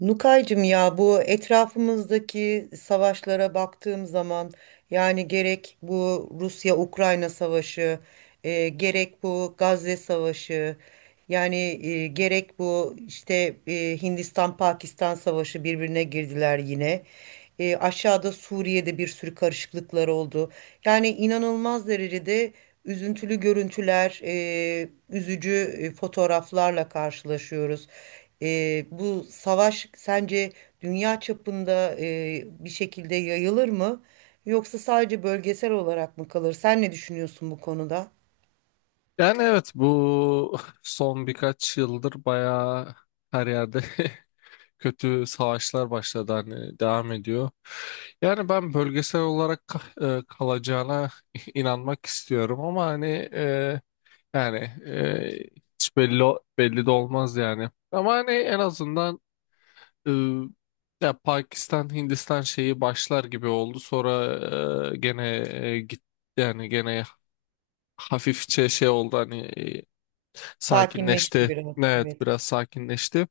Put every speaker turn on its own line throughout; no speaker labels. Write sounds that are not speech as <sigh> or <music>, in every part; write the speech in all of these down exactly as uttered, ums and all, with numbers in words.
Nukaycığım ya, bu etrafımızdaki savaşlara baktığım zaman, yani gerek bu Rusya-Ukrayna savaşı, e, gerek bu Gazze savaşı, yani e, gerek bu işte, e, Hindistan-Pakistan savaşı birbirine girdiler yine. E, aşağıda Suriye'de bir sürü karışıklıklar oldu. Yani inanılmaz derecede üzüntülü görüntüler, e, üzücü e, fotoğraflarla karşılaşıyoruz. E, bu savaş sence dünya çapında e, bir şekilde yayılır mı? Yoksa sadece bölgesel olarak mı kalır? Sen ne düşünüyorsun bu konuda?
Yani evet bu <laughs> son birkaç yıldır bayağı her yerde <laughs> kötü savaşlar başladı, hani devam ediyor. Yani ben bölgesel olarak ka- e, kalacağına <laughs> inanmak istiyorum, ama hani e, yani e, hiç belli belli de olmaz yani. Ama hani en azından e, ya Pakistan Hindistan şeyi başlar gibi oldu. Sonra e, gene e, git yani gene hafifçe şey oldu hani, e,
Sakinleşti
sakinleşti.
biraz.
Evet,
Evet.
biraz sakinleşti.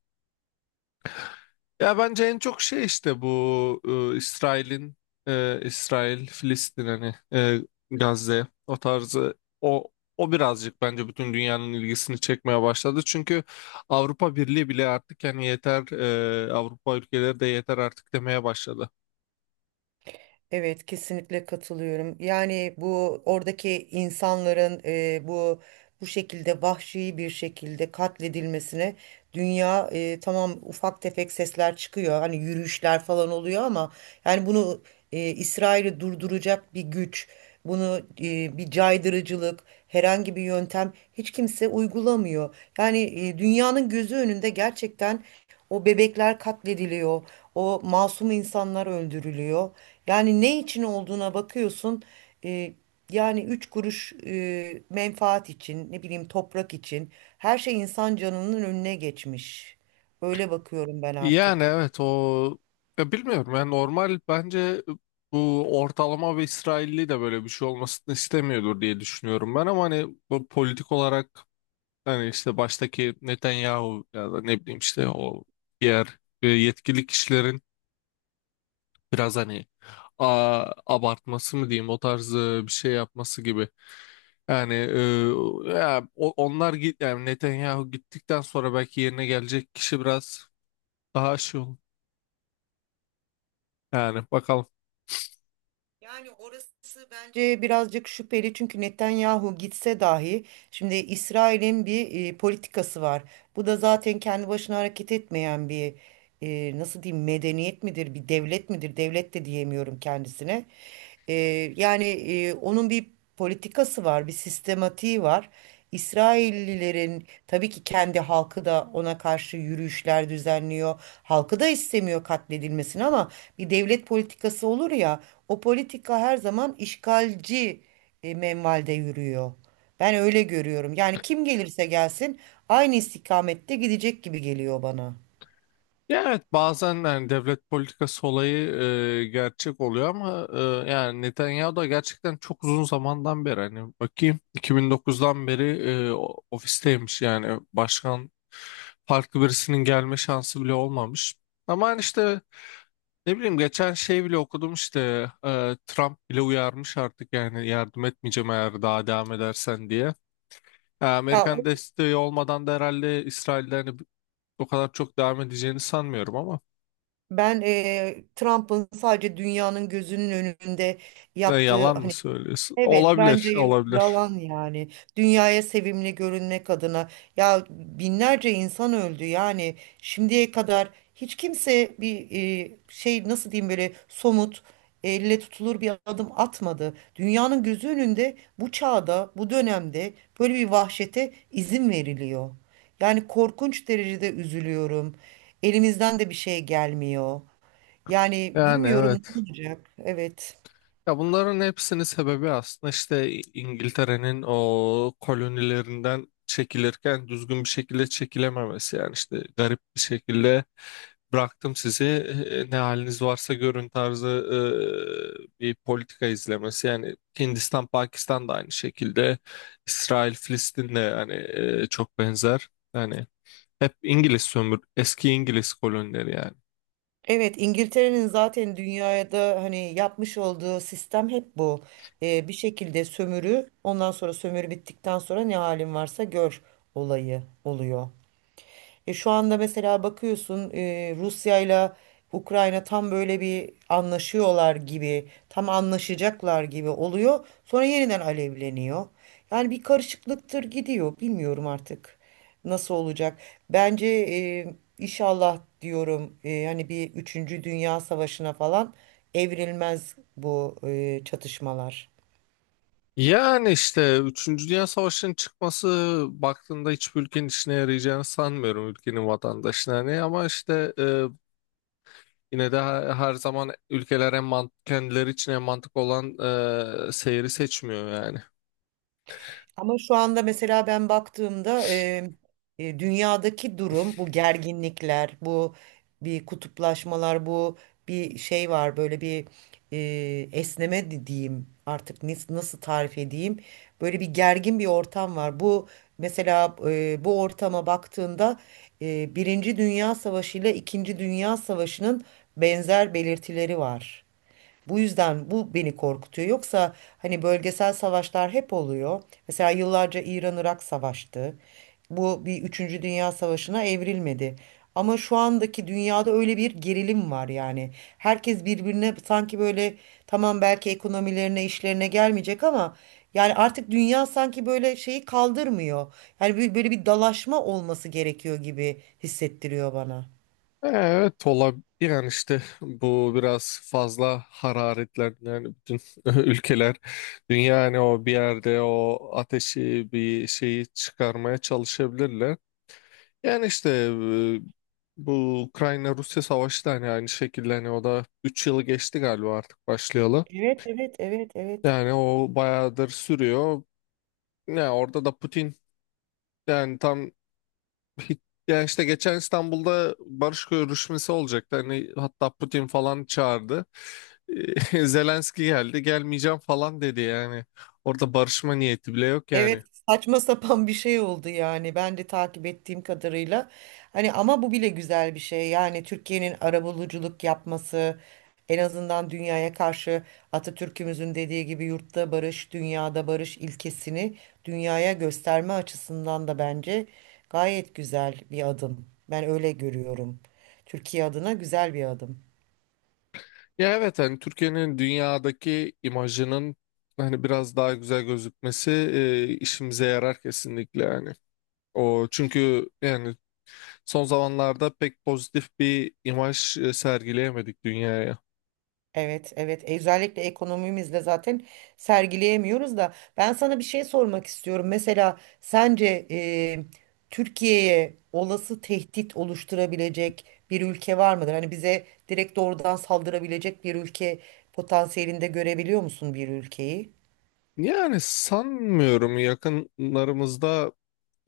Ya bence en çok şey işte bu e, İsrail'in, e, İsrail, Filistin hani, e, Gazze o tarzı, o o birazcık bence bütün dünyanın ilgisini çekmeye başladı. Çünkü Avrupa Birliği bile artık yani yeter, e, Avrupa ülkeleri de yeter artık demeye başladı.
Evet, kesinlikle katılıyorum. Yani bu oradaki insanların e, bu bu şekilde vahşi bir şekilde katledilmesine dünya, e, tamam, ufak tefek sesler çıkıyor. Hani yürüyüşler falan oluyor ama yani bunu, e, İsrail'i durduracak bir güç, bunu e, bir caydırıcılık, herhangi bir yöntem hiç kimse uygulamıyor. Yani e, dünyanın gözü önünde gerçekten o bebekler katlediliyor. O masum insanlar öldürülüyor. Yani ne için olduğuna bakıyorsun. e, Yani üç kuruş e, menfaat için, ne bileyim toprak için, her şey insan canının önüne geçmiş. Böyle bakıyorum ben
Yani
artık.
evet o, ya bilmiyorum yani, normal bence bu ortalama bir İsrailli de böyle bir şey olmasını istemiyordur diye düşünüyorum ben, ama hani bu politik olarak hani işte baştaki Netanyahu ya da ne bileyim işte o diğer e, yetkili kişilerin biraz hani, a, abartması mı diyeyim, o tarz e, bir şey yapması gibi. Yani e, ya, o- onlar git yani Netanyahu gittikten sonra belki yerine gelecek kişi biraz daha şey olur. Yani bakalım.
Yani orası bence birazcık şüpheli, çünkü Netanyahu gitse dahi şimdi İsrail'in bir e, politikası var. Bu da zaten kendi başına hareket etmeyen bir, e, nasıl diyeyim, medeniyet midir, bir devlet midir, devlet de diyemiyorum kendisine. E, Yani e, onun bir politikası var, bir sistematiği var. İsraillilerin tabii ki kendi halkı da ona karşı yürüyüşler düzenliyor. Halkı da istemiyor katledilmesini, ama bir devlet politikası olur ya, o politika her zaman işgalci e, menvalde yürüyor. Ben öyle görüyorum. Yani kim gelirse gelsin aynı istikamette gidecek gibi geliyor bana.
Ya evet, bazen yani devlet politikası olayı e, gerçek oluyor, ama e, yani Netanyahu da gerçekten çok uzun zamandan beri, hani bakayım iki bin dokuzdan beri, e, o- ofisteymiş, yani başkan farklı birisinin gelme şansı bile olmamış. Ama hani işte ne bileyim geçen şey bile okudum işte, e, Trump bile uyarmış artık, yani yardım etmeyeceğim eğer daha devam edersen diye. E,
Ya
Amerikan desteği olmadan da herhalde İsrail'de hani o kadar çok devam edeceğini sanmıyorum ama.
ben, e, Trump'ın sadece dünyanın gözünün önünde
Ya
yaptığı
yalan mı
hani…
söylüyorsun?
Evet, bence
Olabilir,
y-
olabilir.
yalan yani. Dünyaya sevimli görünmek adına, ya binlerce insan öldü yani, şimdiye kadar hiç kimse bir, e, şey, nasıl diyeyim, böyle somut, elle tutulur bir adım atmadı. Dünyanın gözü önünde, bu çağda, bu dönemde böyle bir vahşete izin veriliyor. Yani korkunç derecede üzülüyorum. Elimizden de bir şey gelmiyor. Yani
Yani
bilmiyorum ne
evet.
olacak. Evet.
Ya bunların hepsinin sebebi aslında işte İngiltere'nin o kolonilerinden çekilirken düzgün bir şekilde çekilememesi. Yani işte garip bir şekilde bıraktım sizi, e, ne haliniz varsa görün tarzı e, bir politika izlemesi. Yani Hindistan, Pakistan da aynı şekilde. İsrail, Filistin de yani e, çok benzer. Yani hep İngiliz sömür, eski İngiliz kolonileri yani.
Evet, İngiltere'nin zaten dünyada hani yapmış olduğu sistem hep bu. Ee, bir şekilde sömürü, ondan sonra sömürü bittikten sonra "ne halin varsa gör" olayı oluyor. E, şu anda mesela bakıyorsun, e, Rusya ile Ukrayna tam böyle bir anlaşıyorlar gibi, tam anlaşacaklar gibi oluyor. Sonra yeniden alevleniyor. Yani bir karışıklıktır gidiyor. Bilmiyorum artık nasıl olacak. Bence e, inşallah diyorum, e, hani bir üçüncü Dünya Savaşı'na falan evrilmez bu, e, çatışmalar.
Yani işte üçüncü Dünya Savaşı'nın çıkması, baktığında hiçbir ülkenin işine yarayacağını sanmıyorum, ülkenin vatandaşına ne, ama işte e, yine de her, her zaman ülkeler en mant- kendileri için en mantık olan e, seyri seçmiyor yani.
Ama şu anda mesela ben baktığımda, e, e, dünyadaki durum, bu gerginlikler, bu bir kutuplaşmalar, bu bir şey var, böyle bir e, esneme de diyeyim artık, nis- nasıl tarif edeyim, böyle bir gergin bir ortam var. Bu mesela, e, bu ortama baktığında e, Birinci Dünya Savaşı ile İkinci Dünya Savaşı'nın benzer belirtileri var. Bu yüzden bu beni korkutuyor. Yoksa hani bölgesel savaşlar hep oluyor. Mesela yıllarca İran-Irak savaştı. Bu bir üçüncü Dünya Savaşı'na evrilmedi. Ama şu andaki dünyada öyle bir gerilim var yani. Herkes birbirine sanki böyle, tamam, belki ekonomilerine, işlerine gelmeyecek ama yani artık dünya sanki böyle şeyi kaldırmıyor. Yani bir- böyle bir dalaşma olması gerekiyor gibi hissettiriyor bana.
Evet, olabilir. Yani işte bu biraz fazla hararetlendi. Yani bütün <laughs> ülkeler, dünya hani o bir yerde o ateşi bir şeyi çıkarmaya çalışabilirler. Yani işte, e, bu Ukrayna-Rusya savaşı da hani aynı şekilde, hani o da üç yılı geçti galiba artık başlayalı.
Evet, evet, evet, evet.
Yani o bayağıdır sürüyor. Ne orada da Putin, yani tam. Ya işte geçen İstanbul'da barış görüşmesi olacaktı. Hani hatta Putin falan çağırdı. <laughs> Zelenski geldi, gelmeyeceğim falan dedi yani. Orada barışma niyeti bile yok
Evet,
yani.
saçma sapan bir şey oldu yani, ben de takip ettiğim kadarıyla. Hani ama bu bile güzel bir şey. Yani Türkiye'nin arabuluculuk yapması, en azından dünyaya karşı Atatürk'ümüzün dediği gibi "yurtta barış, dünyada barış" ilkesini dünyaya gösterme açısından da bence gayet güzel bir adım. Ben öyle görüyorum. Türkiye adına güzel bir adım.
Ya evet, hani Türkiye'nin dünyadaki imajının hani biraz daha güzel gözükmesi eee, işimize yarar kesinlikle yani. O çünkü yani son zamanlarda pek pozitif bir imaj e, sergileyemedik dünyaya.
Evet, evet. E, Özellikle ekonomimizle zaten sergileyemiyoruz da, ben sana bir şey sormak istiyorum. Mesela sence e, Türkiye'ye olası tehdit oluşturabilecek bir ülke var mıdır? Hani bize direkt doğrudan saldırabilecek bir ülke potansiyelinde görebiliyor musun bir ülkeyi?
Yani sanmıyorum yakınlarımızda.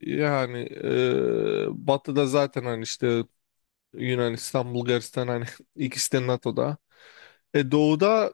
Yani eee, batıda zaten hani işte Yunanistan, Bulgaristan, hani <laughs> ikisi de NATO'da. E, doğuda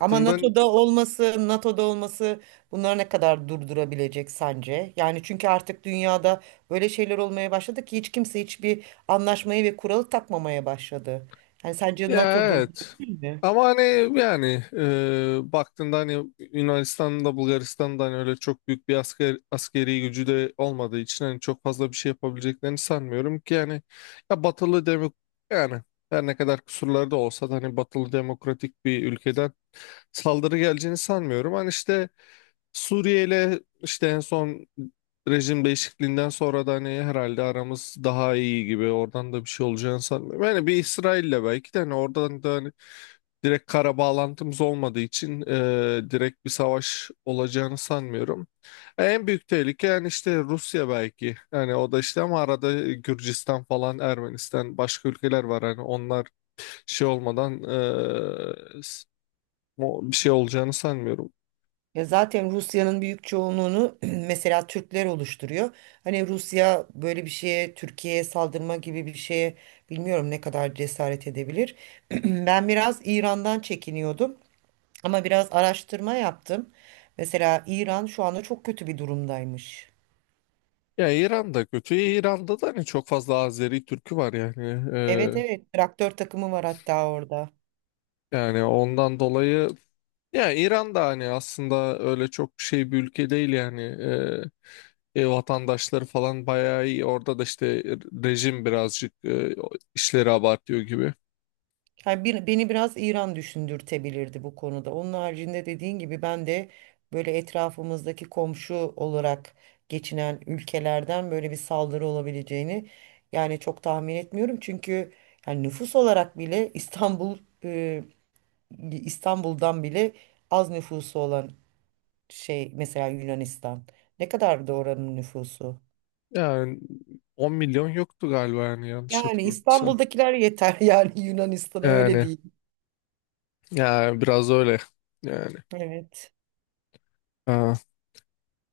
Ama NATO'da olması, NATO'da olması bunları ne kadar durdurabilecek sence? Yani çünkü artık dünyada böyle şeyler olmaya başladı ki hiç kimse hiçbir anlaşmayı ve kuralı takmamaya başladı. Yani sence
ya
NATO
evet.
durdurabilir mi?
Ama hani yani eee baktığında hani Yunanistan'da, Bulgaristan'da hani öyle çok büyük bir asker, askeri gücü de olmadığı için hani çok fazla bir şey yapabileceklerini sanmıyorum ki yani, ya batılı demok yani her ne kadar kusurları da olsa da hani batılı demokratik bir ülkeden saldırı geleceğini sanmıyorum. Hani işte Suriye ile işte en son rejim değişikliğinden sonra da hani herhalde aramız daha iyi gibi, oradan da bir şey olacağını sanmıyorum. Yani bir İsrail'le belki de hani, oradan da hani direkt kara bağlantımız olmadığı için e, direkt bir savaş olacağını sanmıyorum. En büyük tehlike yani işte Rusya belki. Yani o da işte, ama arada Gürcistan falan, Ermenistan, başka ülkeler var hani, onlar şey olmadan e, s- o- bir şey olacağını sanmıyorum.
Ya zaten Rusya'nın büyük çoğunluğunu <clears throat> mesela Türkler oluşturuyor. Hani Rusya böyle bir şeye, Türkiye'ye saldırma gibi bir şeye bilmiyorum ne kadar cesaret edebilir. <clears throat> Ben biraz İran'dan çekiniyordum. Ama biraz araştırma yaptım. Mesela İran şu anda çok kötü bir durumdaymış.
Ya İran'da kötü. İran'da da hani çok fazla Azeri Türk'ü var yani.
Evet,
Ee,
evet, traktör takımı var hatta orada.
yani ondan dolayı, ya İran'da hani aslında öyle çok bir şey bir ülke değil yani. Ee, e, vatandaşları falan bayağı iyi. Orada da işte rejim birazcık e, işleri abartıyor gibi.
Yani bir, beni biraz İran düşündürtebilirdi bu konuda. Onun haricinde dediğin gibi ben de böyle etrafımızdaki komşu olarak geçinen ülkelerden böyle bir saldırı olabileceğini, yani, çok tahmin etmiyorum. Çünkü yani nüfus olarak bile İstanbul, e, İstanbul'dan bile az nüfusu olan şey mesela, Yunanistan. Ne kadardı oranın nüfusu?
Yani on milyon yoktu galiba yani, yanlış
Yani
hatırlamıyorsam.
İstanbul'dakiler yeter <laughs> yani Yunanistan'a, öyle
Yani,
değil.
yani biraz öyle yani.
Evet.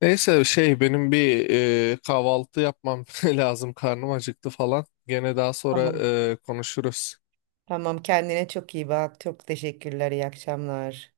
Neyse şey, benim bir e, kahvaltı yapmam <laughs> lazım. Karnım acıktı falan. Gene daha sonra
Tamam.
e, konuşuruz.
Tamam, kendine çok iyi bak. Çok teşekkürler. İyi akşamlar.